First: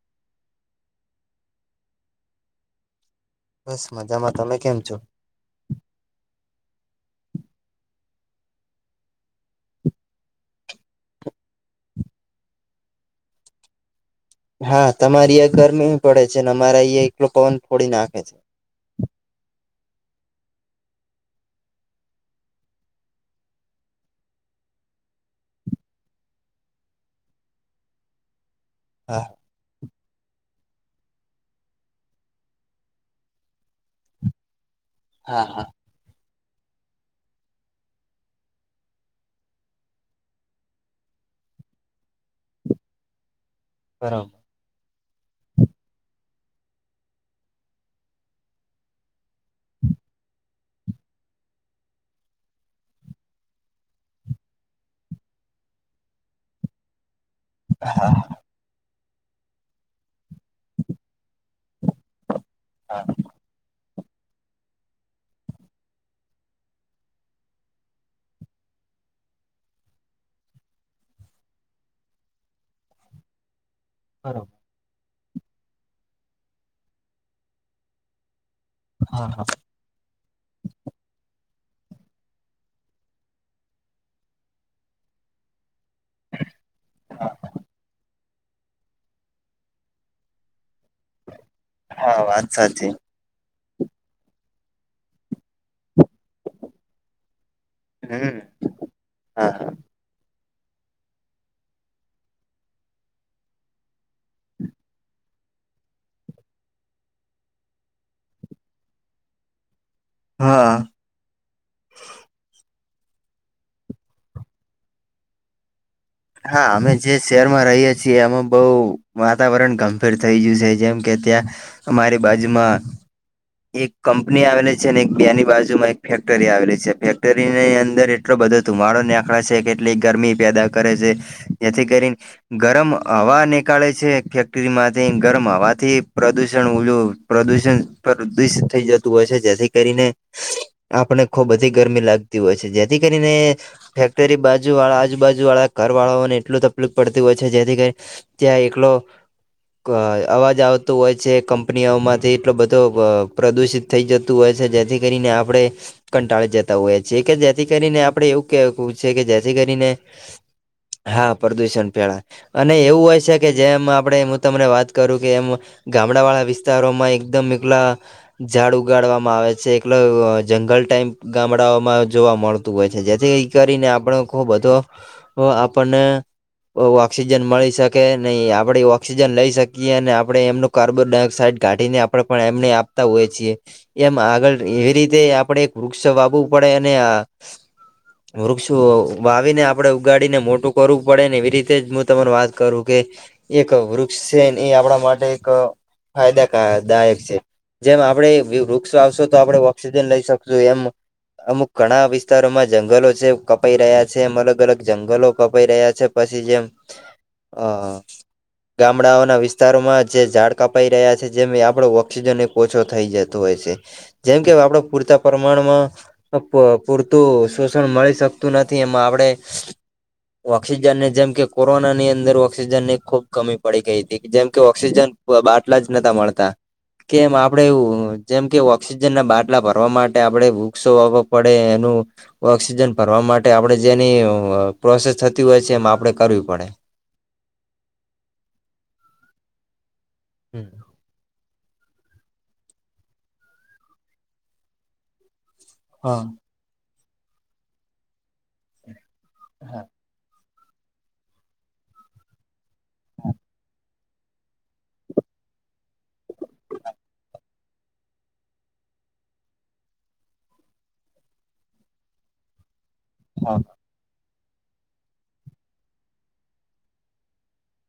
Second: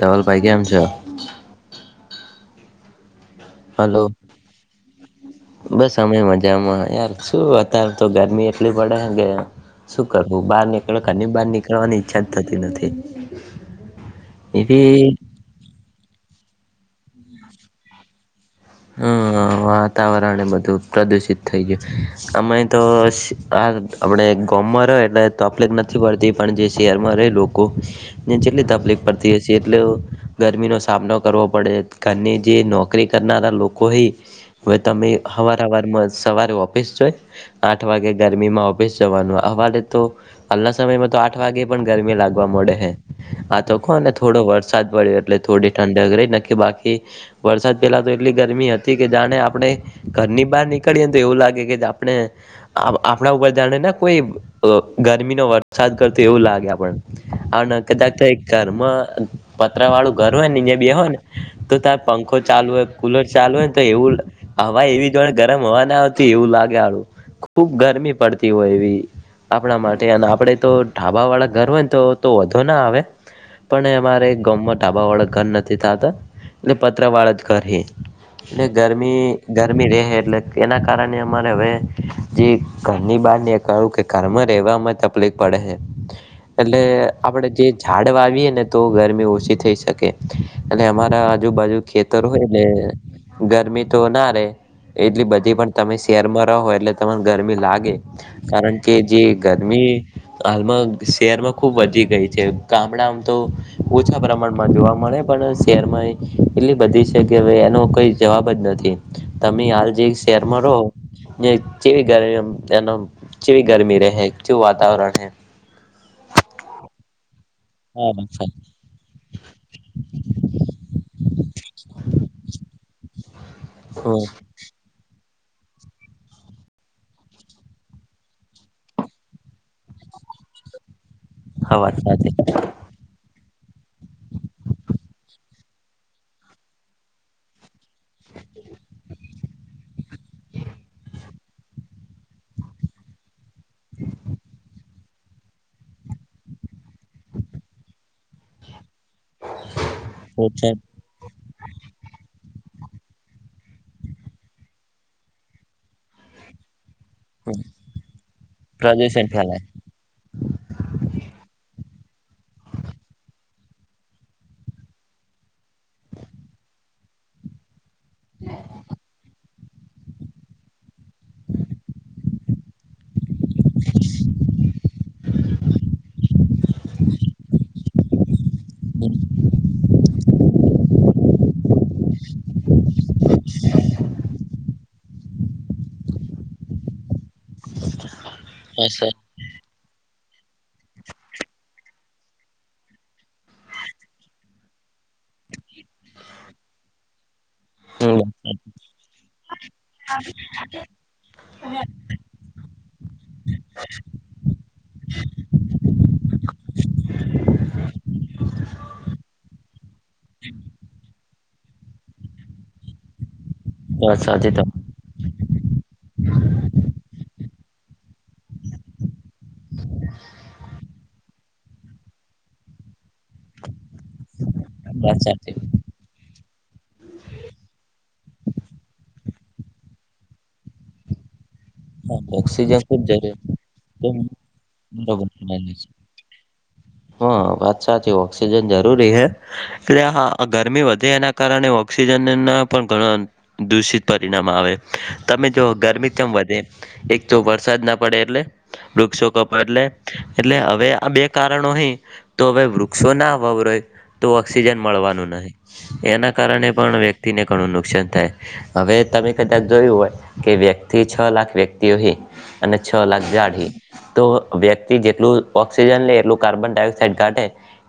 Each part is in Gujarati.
ધવલ ભાઈ કેમ છો? બસ હલો મજામાં, તમે કેમ છો? બસ અમે મજામાં, યાર શું અત્યારે તો ગરમી એટલી પડહે કે શું કરવું, બહાર નીકળ, ઘર ની બહાર નીકળવાની ઈચ્છા જ થતી નથી. હા, એવી તમારી ગરમી પડે છે ને અરા અ એકલો પવન ફોડી નાખે છે. હા અહ વાતાવરણ એ બધું પ્રદુષિત થઈ ગયું. અમાં તો આ આપડે ગામમાં રહે એટલે તફલી જ નથી પડતી પણ જે શહેરમાં રહે લોક કો ને જેટલી તકલીફ હા પડતી હશે એટલો ગરમી નો સામનો કરવો પડે ઘની જે નોકરી કરનાર લોકો હી હવે તમે હા હવાર હા હવારમાં સવારે ઓફીસ જાએ આઠ વાગે ગરમીમાં ઓફિસ જવાનું હવારે તો હાલના સમયમાં તો આઠ વાગે પણ ગરમી લાગવા મળડે હે આ તો ખો ને બરોબર થોડો વરસાદ પડ્યો એટલ થોડી ઠંડ વગરે ન કે બાકી વરસાદ પહેલા તો એ એટલી ગરમી હતી કે જાણે આપડે ઘરની બહાર નીકળીએ તો એવું લાગે કે આપણે આ આપડા ઉપર જાણે ને કોઈ અહ ગર્મી નો વરસાદ કરતો એવું લાગે આપડ અણ કદા તઈ ઘરમાં પતરા વાળું ઘર હોય ને અહિયાયા બે હોય ને તો તારે પંખો ચાલુ હોય કુલર ચાલુયને તો એવું હવા એવી જોડ ગરમ હવા ના આવતી એવું લાગે હારું. ખુબ ગરમી પડતી હોય એવી. આપડા માટે અને આપડે તો ઢાબા વાળા ઘર હોય ને તો તો વધો ના આવે પણ એ મારે બરોબર ગામમાં ઢાબા વાળા ઘર નથી થતા એટલે પત્ર વાળા જ ઘર હે. ને ગરમી હા હા. ઘર ની રહે એટલે એના કારણે અમારે હવે જે ઘરની બાર ને કું કે ઘરમાં રહેવાવામાં તબ તકલીફ પડે હે એટલે આપડે જે ઝાડ વાવીએ ને તો ગરમી ઓછી થઈ શકે એટ અમારા આજુબાજુ હા ખેતર હોય વાત ને સાચી ગરમી તો ના રે એટલી બધી પણ તમે શહેરમાં રહો એટલે તને ગરમી લાગ ગે હમ કારણ કે જે હા હા. ગરમી હાલમાં શહેરમાં ખુબ વધી ગઈ છે ગામડામાં તો ઓછા પ્રમાણમાં જોવા મળે પણ શેર માં એટલી બધી છે કેવે એનો કઈ જવાબ જ નથી તમે હાલ જે શેરમાં હા રહો કેવી ગરમી એ કેવી ગરમી રહે કેવું વાતાવરણ રહે. હા અમે જે શહેરમાં રહીએ છીએ હા એમાં બહુ વાતાવરણ ગંભીર થઈ ગયું છે જેમ કે ત્યાં અમારી બાજુમાં એક હમ કંપની આવેલે છે ને એક બેની બાજુ માં એક ફેક્ટરી આવેલી છે ફેક્ટરી ની અંદર એટલો બધો ધુમાડો ને આ અહ છે કેટલી ગરમી પેદા કરે છે જેથી અવાજ કરીને સાથે ગરમ હવા નીકાળે છે ફેક્ટરીમાંથી ગરમ હવાથી પ્રદુષણ ઓલું પ્રદુષણ પ્રદૂષ થઈ જતું હોય છે જેથી કરીને આપણે ખૂબ બધી ગરમી લાગતી હોય છે જેથી કરીને ફેક્ટરી બાજુ વાળા આજુબાજુ વાળા કાર વાળાઓને એટલું તકલીફ પડતી હોય છે જેથી કરી ત્યાં એકલો અવાજ ઓછા આવતો હોય છે કંપનીઓ માંથી એટલો બધ તો અહ પ્રદુષિત થઈ જતું હોય છે જેથી કરીને આપડે કંટાળી જતા હોય છેએ કે જેથી કરીને આપડે એવું કવું છે કે પ્રદૂષણ જેથી ફેલાય કરીને હા પ્રદુષણ પેળા અને એવું હોય છે કે જેમ આપડે હું તમને વાત કરું કે એમ ગામડાવાળા વિસ્તારોમાં એકદમ એકલા ઝાડ ઉગાડવામાં આવે છે એકલે જંગલ ટાઈપ ગામડાઓમાં જોવા મળ ખુબજ હોય છે જેથી કરીને આપણ ખ બધો આપણને અહ ઓક્સસીજન મળી શક કે નહીં આપડે ઓક્સિજન લઈ શકીએ અને આપડે એમનું કાર્બન ડાયોક્સાઇડ કાઢીને આપડા પણ એમને આપતા હોય છીએ. એમ આગળ એવી રીતે આપણે એક વૃક્ષ વાવવું પડે અને અહ [inaudible] વૃક્ષો અસર વાવીને આપ આપણે ઉગાડીને મોટું કરવું પડે, ને એવી રીતે જ હું તમને વાત કરું કે એક વૃક્ષ છે એ આપણા માટે એક ફાયદાકા દાયક છે. જેમ હમ આપણે વૃ વૃક્ષ વાવશું તો આપણે ઓક્સિજન લઈ શકશું એમ. અમુક ઘણા વિસ તારોમાં જંગલો છે, કપાઈ રહ્યા છે. એમ અલગ-અલગ જંગલો કપાઈ રહ્યા છે. પછી જેમ અહ ગામડાઓના વિસ્તારોમાં જે ઝાડ કપાઈ રહ્યા છે જેમે આપડો વ ઓક્સિજન એક ઓછો થઈ જતો હોય છે. વાત જેમ કે સાચી હવે આપણે તમારી પૂરતા પ્રમાણમાં પૂરતું શોષણ મળી શકતું નથી. એમાં આપણે ઓક્સિજન ને જેમ કે કોરોના ની અંદર ઓક્સિજન ને ખુબ કમી પડી ગઈ તી. જેમ કે ઓક્સિજન વાત સાચી બાટલા જ નતા મળતા કેમ આપણે એવું જેમ કે ઓક્સિજન ના બાટલા ભરવા માટે આપણે વૃક્ષો વાવો પડે નું ઓક્સિજન ખુબ ભરવા જરૂરી માટે આપણે જેની અહ પ્રોસેસ બરોબર થતી હોય છે એમ આપણે કરવી પડે. હા વાત સાચી. ઓક્સિજન જરૂરી હે. એટલે હા આ ગરમી વધે એના કારણે ઓક્સિ સિજનના પણ ઘણા દૂષિત પરિણામ આવે. તમે જોઓ ગરમી કેમ હા વધે એક તો વરસાદ ના પડે એટલે, વૃક્ષો કપાઈ એટલે એટલે હવે આ બે કારણો હે તો હવે વૃક્ષો ના વવરેઈ. તો ઓક્સિજન મળવાનું નહીં. એના કારણે પન વ્યક્તિને ઘણું નુકસાન થાય. હવે તમે કદાચ જોયું હોય કે વ્યક્તિ છ લાખ વ્યક્તિઓ અહીં અને છ લાખ [unintelligible] તો વ્યક્તિ જેટલું ઓક્સિજન લે એટલું કાર્બન ડાયોક્સાઇડ કાઢે,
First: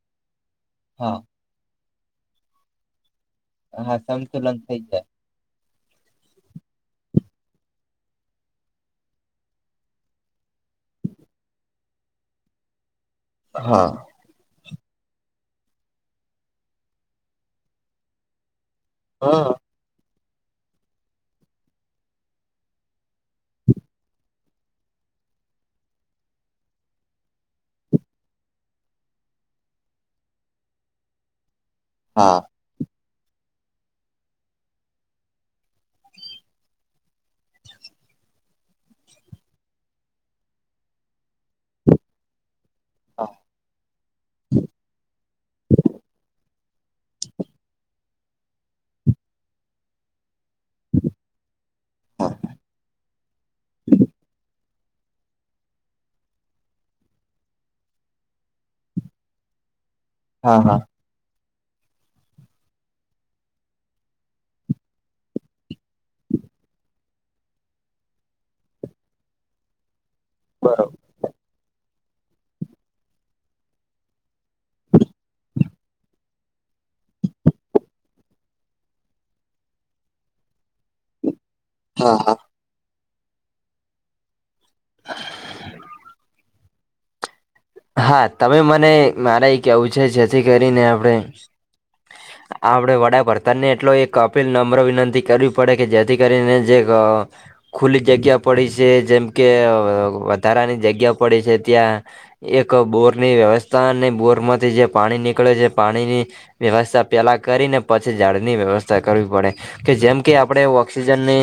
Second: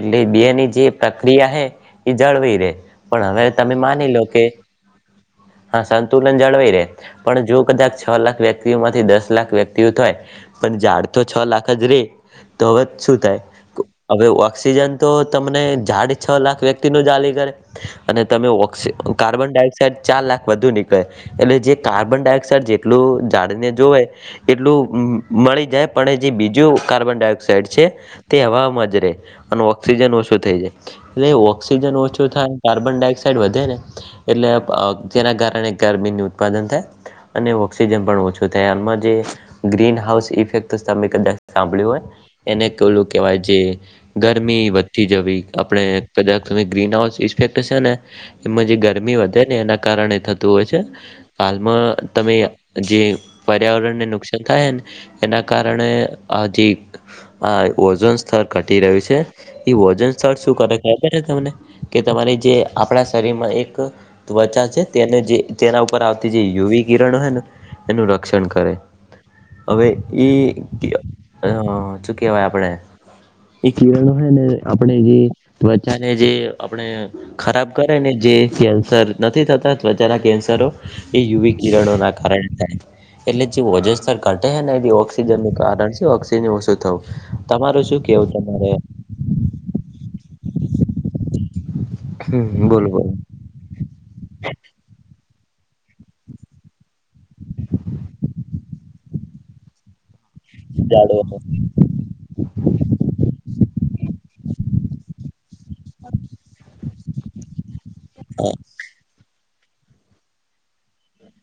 એટલે એ બે ની જ જે હા પ્રક્રિયા હે, એ જાળવી રહે. પણ અવે તમે હા માની લો કે સંતુલન થઈ જાય. હા સંતુલન જાળવી રહે, પણ જો કદાચ છ લાખ વ્યક તિઓમાંથી દસ લાખ વ્યક્તિઓ થએ પન ઝાડ તો છ લાખ જ રહે તો હવે જ શું થાય? હા. હવે ઓક્સિજન તો તમને ઝાડ છ લાખ વ્યક્તિ નું [unintelligible] કરે. અને તમે ઓક ક્સિ કાર્બન હા ડાયોક્સાઇડ ચાર લાખ વધુ નીકળે, એટલે જે કાર્બનડાયોક્સાઇડ જેટલું ઝાડને જોવે એટલું અમ્મ-અમ્મ મળી જાય પણ હજી બીજું કાર્બનડાયોક્સાઇડ છે તે હવામાં જ રહે, અને ઓક્સિજન ઓછું થઈ જાય. એટલે ઓક્સિજન ઓછું હા થાય કાર્બન ડાયોક્સાઇડ વધે ને એટલે અહ જેના કારણે ગરમીનું ઉત્પાદન થાય અને ઓક્સિજન પણ ઓછ છું થાય. આમાં જે ગ્રીન હાઉસ ઇફેક્ટસ તમે કદાચ સાંભળ્યું હોય એનેક ઓલું કહેવાય જે ગરમી વધતી જવી આપણે કદાત તમે ગ્રીન હાઉસ ઇસ્ફેક્ટેસ સેને એમાં જે ગરમી વધે ને એના કારણે થત તું હોય છે. હાલમાં તમે જે પર્યાવરણને નુકસાન થાયન એના કારણે આ [unintelligible] હા ઓઝોન સ્થળ ઘટી રહ્યુ છે. તે ઓઝોન સ્થળ શું હા કરે હા કે [unintelligible] તમને કે તમારી જે આપણા શરીરમાં એક ત્વચા છે તેને જે તેના ઉપર આવતી જે યુ વી કિરણ હોયને એનું ર [unintelligible] કરે. હવે ઈ બરોબર [unintelligible] શું કહેવાય આપણે ઈ કિરણો હેને આપણને જે ત્વચાને જે આપણે ખરાબ કરે ને જે કેન્સર, નથી થતા ત્વચાના કેન્સરો. એ યુવી કિરણોના હા હા. કારણ થાય. એટલે જે ઓઝસ સ્તર કટે હેને એબી ઓક્સિજનું કારણ છે ઓક્સિજ ઓસુ થવું. તમારું શું હા કેવું તમે તમારે મને મારે એ કેવું છે જેથી કરીને આપડે આ બોલો આપડે બોલો વડાપળ તને એટલો એક કપીલ નમ્ર વિનંતી કરવી પડે કે જેથી કરીને જે ગ ખુલ્લી જગ્યા પડી સે જેમ કે વ-વ-વ વધારાની જગ્યા ઝાડો પડી છે ત્યાં એક બોરની વ્યવસ્થા અને બોરમાંથી જે પાણી નીકળે છે પાણીની વ્યવસ્સા પેલા કરીને પછી ઝાડની વ્યવસ્થા કરવી પડે કે જેમ કે આપડે ઓક્સિજની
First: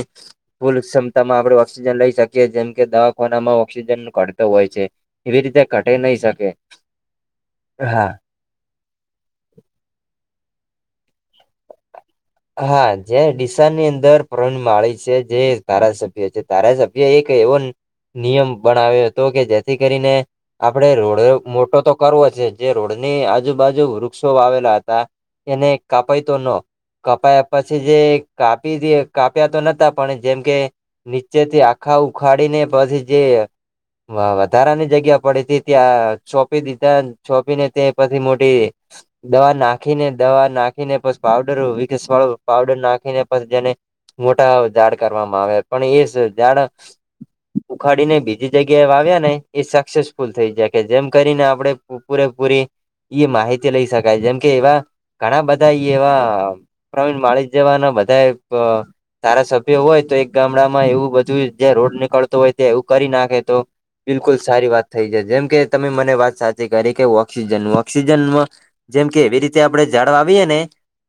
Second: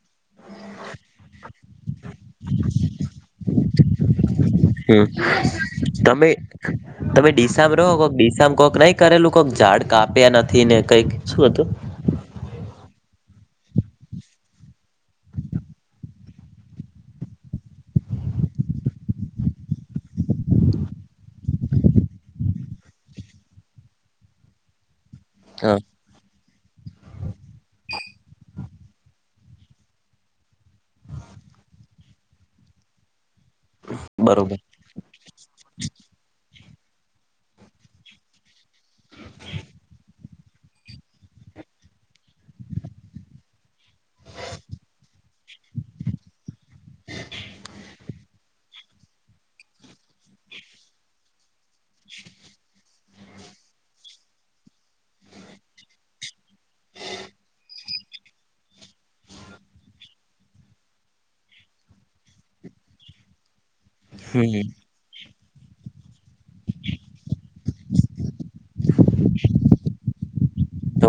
ફૂલ ક્ષમતામાં આપણે ઓક્સિજન લઈ શકીએ જેમ કે દવાખાનામાં ઓક્સિજન ઘડતો હોય છે. એવી રીતે ઘટે નહી તમે શકે તમે દિસાબ રહો કો હા દિ ઇસામ કોક નઈ કરેલું કોક ઝાડ કાપ્યા નથી ને કઈક શું હતું? હા જે દિશાની અંદર પ્રન માળી છે જે તારાસભ્ય છે તારાસભ્ય એક એવો અન નિયમ બનાવ્યો હતો કે જેથી કેરીને આપળે રોળે મોટો તો કરવો છે જે રોડની આજુબાજુ વૃક્ષો આવેલા હતા એને હા કાપાય તો નો કપાયા પછી જે કાપી દિયે કાપ્યા હતા ને તા પણે જેમ કે નીચેથી આખા ઉખાડીને પછી જે એ- વા બરોબર વધારાની જગ્યા પડે તે ત્યાં સોપી દીધા છોંપી ને ત્યે પછી મોટી દવા નાખીને દવા નાખીને પસ પાવડર ઓય કેસ પારર પાવડર નાખીને પછ જેને મોટા ઝાડ કરવામાં આવે પણ એસ ઝાડ ઉખાડીને બીજી જગ્યાએ વાવ્યા ને એ સક્સેસફુલ થઈ જીયા કે જેમ કરીને આપડે પૂરેપૂરી ઈ માહિતી લઈ શકાય જેમ કે એવા ઘણા બધા ઇયેવા આ પ્રવીણ માળી જવાના બધાયે બ ધારા સભ્ય હોય તો એક ગામડામાં એવું બધું જ્યાં રોડ નીકળતો હોય ત્યાં એવું કરી નાખે તો બિલકુલ હમ સારી વાત થઈ જાય જેમ કે તમે મને વાત સાચી કરી કે ઓક્સિજન ઓક્સિજનમાં જેમ કે એવી રીતે આપડે ઝા ડ વાવીએને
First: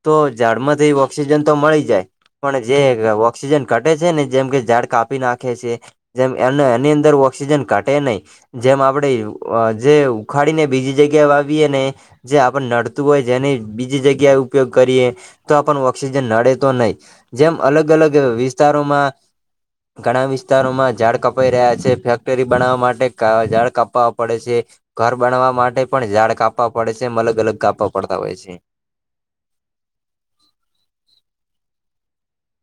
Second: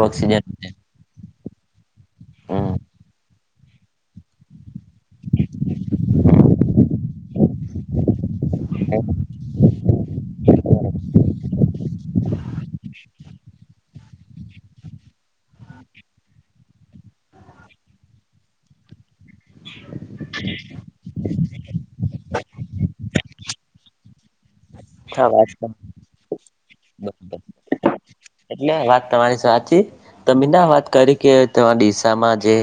તો ઝાડ માંથી ઓક્સિજન તો મળી જાય પણ હમ. જે ઓક્સિજન ઘટે છે ને જેમ કે ઝાડ કાપી નાખે છે જેમ એની અંદર ઓક્સિજન ઘટે નઈ જેમ આપડે જે ઉખાડીને બીજી જગ્યાએ વાવીવએ ને જે આપને નડતું હોય જેની બીજી જગ્યા એ ઉપયોગ કરીએ તો આપ ઓક્સિજન નડે તો નઇ જેમ અલગ અલગ વિસ્તારોમાં [inaudible] ઘણા વિસ્તારોમાં ઝાડ કપાઈ રહ્યા છે ફેક્ટરી બનાવા માટે ઝાડ કપવા પડે છે. ઘર હા વાત બનવા માટે પણ ઝાડ કાપવા પડે છે એમ બરોબર અલગ અલગ કાપવા પડતા હોય છે. એટલે આ વાત તમારી સાચી તમે ના વાત કરી કે ત દિશામાં જે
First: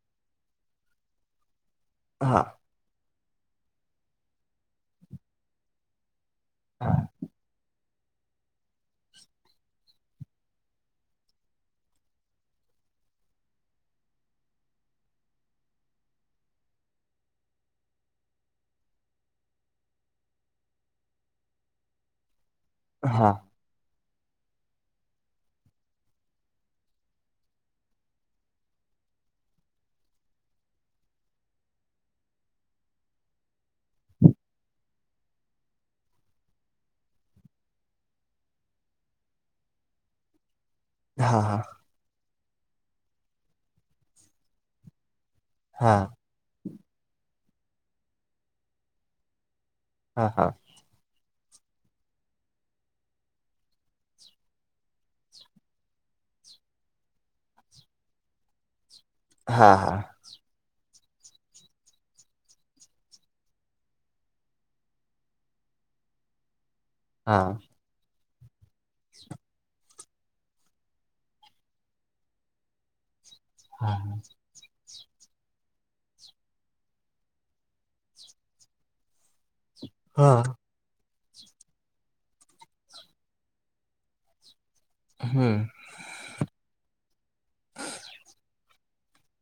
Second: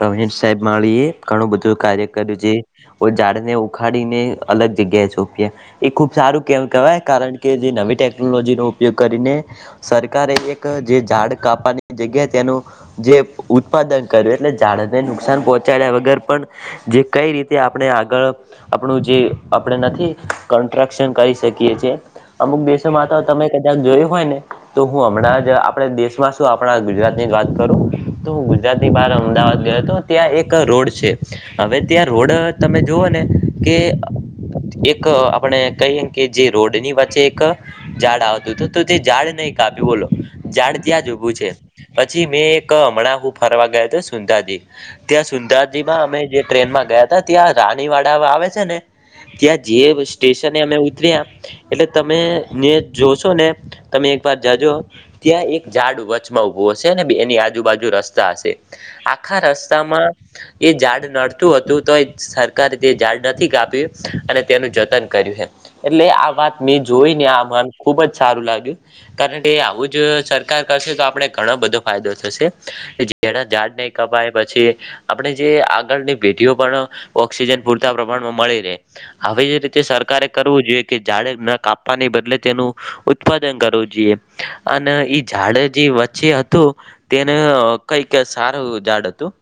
પ્રવિણ સાહેબ માળીએ ઘણું બધું કાર્ય કર્યું હા જે ઓ ઝાડને ઉખાડીને અલગ જગ્યાએ છોપ્યા એ ખુબ સારું કેમ કેવાય કારણ કે જે નવી ટેકનોલોજીનો ઉપયોગ કરી ને સરકારે એક જે ઝાડ કાપાની જગ્યા તેનું. જે ઉત્પાદન કરે ને ઝાડને નુકસાન પહોંચાડ્યા વગર પણ જે કઈ રીતે આપણે આગળ આપણું જે આપણે નથી કોન્ટ્રાક્શન કરી શકીએ છીએ અમુક દેશોમાં તો હા તમે જેમ જોયું હોય ને તો હું હમણાં જ આપણે દેશમાં શું આપણા ગુજરાત ની વાત કરું. તો હું ગુજરાત ની બહાર અમદાવાદ ગયો તો ત્યાં એક રોડ છે હવે ત્યાં રોડ તમે જોવો ને કે એક આપણે કહી કે જે રોડની વચ્ચે એક ઝાડ આવતું તું તો તે ઝાડ નહી કાપ્યું બોલો ઝાડ ત્યાં જ ઉભું હા હા છે. પછી મેં એક હમણાં હું ફરવા ગયા છે સુંદાજી ત્યાં સુંદાજી માં હા અમે જે ટ્રેન માં ગયા તા ત્યાં રાનીવાડા આવે છે ને ત્યાં જે હા હા સ્ટેશને અમે ઊ ત્રિયા એટલે તમે ને જોશો ને તમે એક વાર જાજો ત્યાં એક ઝાડ વચમાં ઉભો હશે ને બે ની આજુબાજુ રસ્તા હશે આ આખા હા હા રસ્તામાં એ ઝાડ નડતું હતું તોય સરકારે તે ઝાડ નથી કાપ્યું અને તેનું જતન કર્યું હે એટલે આ વાત મેં જોઈને આ હા મન ખુબ જ સારું લાગ્યું કારણ કે આવું જ સરકાર કરશે તો આપણે ઘણો બધો ફાયદો થશે. કે જે એના ઝાડ નઇ કપાય પછી આપણે જે આગળની પેઢીઓ પણ ઓક્સિજન પૂરતા પ્રમાણમાં મળી રેય આવીજ તે સરકારે હા કરવું જોઈએ કે ઝાડે ન કાપાને બદલે તેનું ઉત્પાદન કરવું જોઈએ. અને ઈ હમ ઝાડે જે વચ્ચે હતું તેને અ કઈક સારું ઝાડ હતું.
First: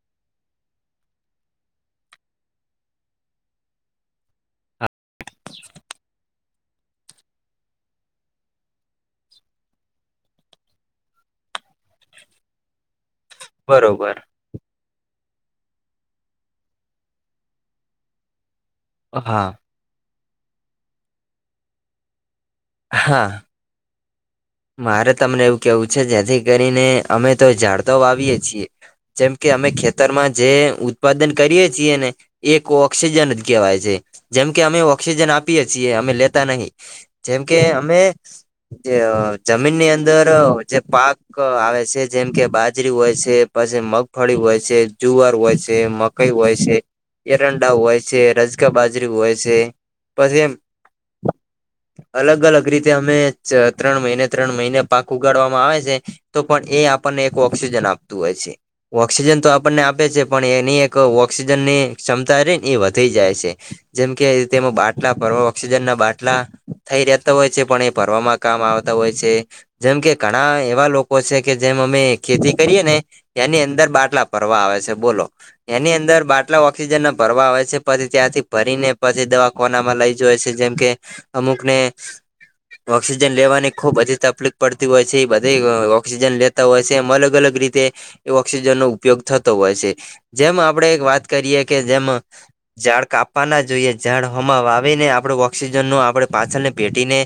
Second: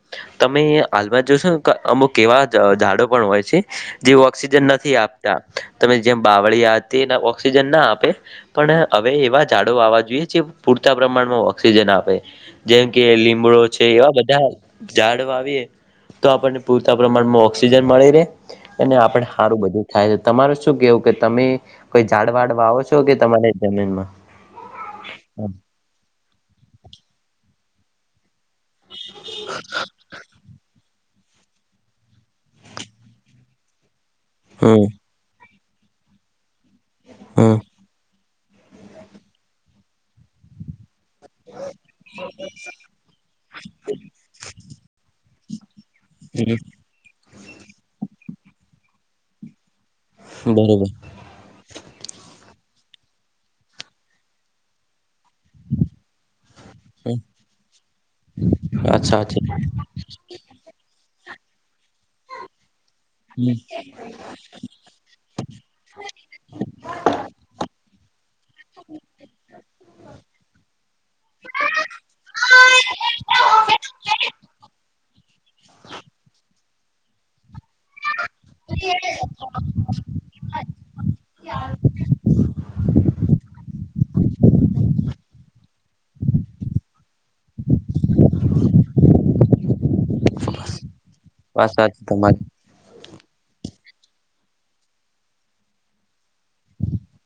તમે હાલમાં જોશોને અ અમુક એવા જ ઝાડો પણ હોય છે. જે ઓક્સિજન નથી આપતા તમે જેમ બાવળીયા અતી એને ઓક્સિજન ના આપે પણ અવે એવા ઝાડો વાવા જોઈએ જે પૂરતા પ્રમાણમાં ઓક્સિજન આપે જેમ કે લીમડો છે એવા બરોબર બધા ઝાડ વાવીએ તો આપણને પૂરતા પ્રમાણમાં ઓક્સિજન મળી રે. અને આપણે હા હારું બધું થાય તમારે શું કેવું કે તમે કોઈ ઝાડ વાડ વાવો છો કે હા તમારી જમીનમાં મારે તમને હમ એવું કેવું છે જેથી કરીને અમે તો ઝાડ તો વાવીએે છીએ જેમ કે અમે ખેત ખેતરમાં જે ઉત્પાદન કરીએ છીએ ને એક ઓક્સિજન જ કહેવાય છે. જેમકે અમે હમ ઓક્સિજન આપીએ છીએ અમે લેતા નહી જેમ કે હમ અમે જે અ જમીનની અંદર જે પાક ક આવે છે જેમ કે બાજરી હોય છે પછી મગફળી હોય છે જુવાર હોય છે મક કઈ હોય છે એરંડા હોય છે રજકા બાજરી હોય છે પછી એમ બરોબર અલગ અલગ રીતે અમે ચ ત્રણ મહિને ત્રણ મહિને પાક ઉગાડવામાં આવે છે. તો પણ એ આપણને એક ઓક્સિજન આપતું હોય છે અચ્છા ઓક્સિજન તો અચ્છા આપણને આપે છે. પણ એની એક ઓક્સિજન ની ક્ષમતા રી ઈ વધ તી જાય છે જેમ કે તેમાં બાટલા ભરો ઓક્સિજન ના બાટલા થઈ રહેતા હોય છે પણ એ ભરવામાં કામ આવતા હોય છે જેમ કે ઘણા એવા લોકો છે કે જેમ અમે ખેતી કરીએ ને એની અંદર બાટલા ભરવા આવે છે બોલો એની અંદર બાટલા ઓક્સિજનના ભરવા આવે છે પછી ત્યાંથી ભરી ને પછી દવાખોનામા લઈ જોય છે જેમ કે અમુકને ઓક્સિજન લેવાની ખૂબધી તકલીફ પડતી હોય છે એ બધી ઑક્સિજન લેતા હોય છે એમ અલગ અલગ રીતે ઓક્સિજનનો ઉપયોગ થતો હોય છે જેમ આપણેે એક વાત કરીએ કે સાચી જેમાં તમારી ઝાડ કાપવા ના જોઈએ ઝાડ હોમા વાવી ને આપડે ઓક્સિજનનો આપણે પાછળને પેઢીને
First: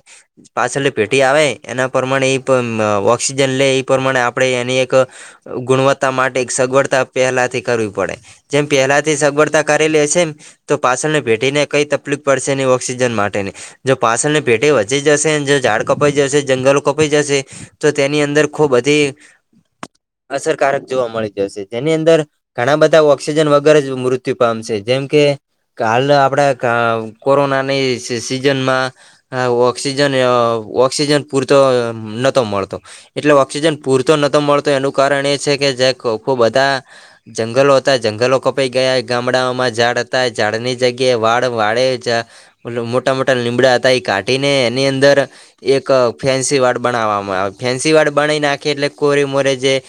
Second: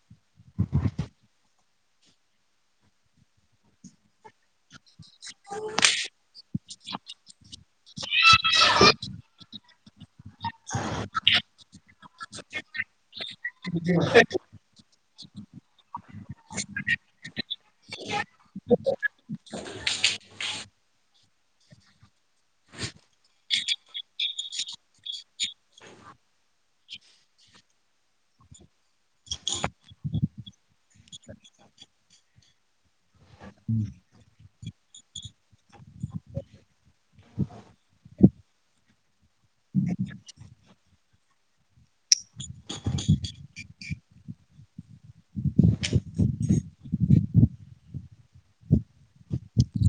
પાછળ પેઢી આવે એના પ્રમાણે એ પણ ઓક્સિજન લે એ પ્રમાણે આપણેે એની એક ગુણવત્તા માટે સગવડતા પહેલા થી કરવી પડે. જેમ પહેલાથી સગવડતા કરેલી હસેન. તો પાછળ ને ભેઠીને કઈ તકલીફ પડશે નહી ઓક્સિજન માટેની. જો પાછળની પેઢી વધી જશે ને જો ઝાડ કપાઈ જશે જંગલો કપાઈ જશે. તો તેની અંદર ખુબધી, અસરકારક જોવા મળી જશે તેની અંદર. ઘણા બધા ઓઑક્સિજન વગર જ મૃત્યુ પામશે જેમ કે હાલ આપડે કોરોનાની સિ-સિઝનમાં હ ઓક્સિજન ઓક્સિજન પૂરતો નહતો મળતો, એટલે ઓક્સિજન પૂર તો નતો મળતો એનું કારણ એ છે કે જે ખુબધા, જંગલો હતા જંગલો કપાઈ ગયા ગામડાઓમાં ઝાડ હતા ઝાડ ની જગ્યાએ વાડ વાડે ઓલું મોટા મોટા લીમડા હતા એ કાઢીને એની અંદર એક ફેન્સી વાડ બણાવામા આવે ફેન્સી વાડ બનાવી નાખે એટલે કોરી મોરે જે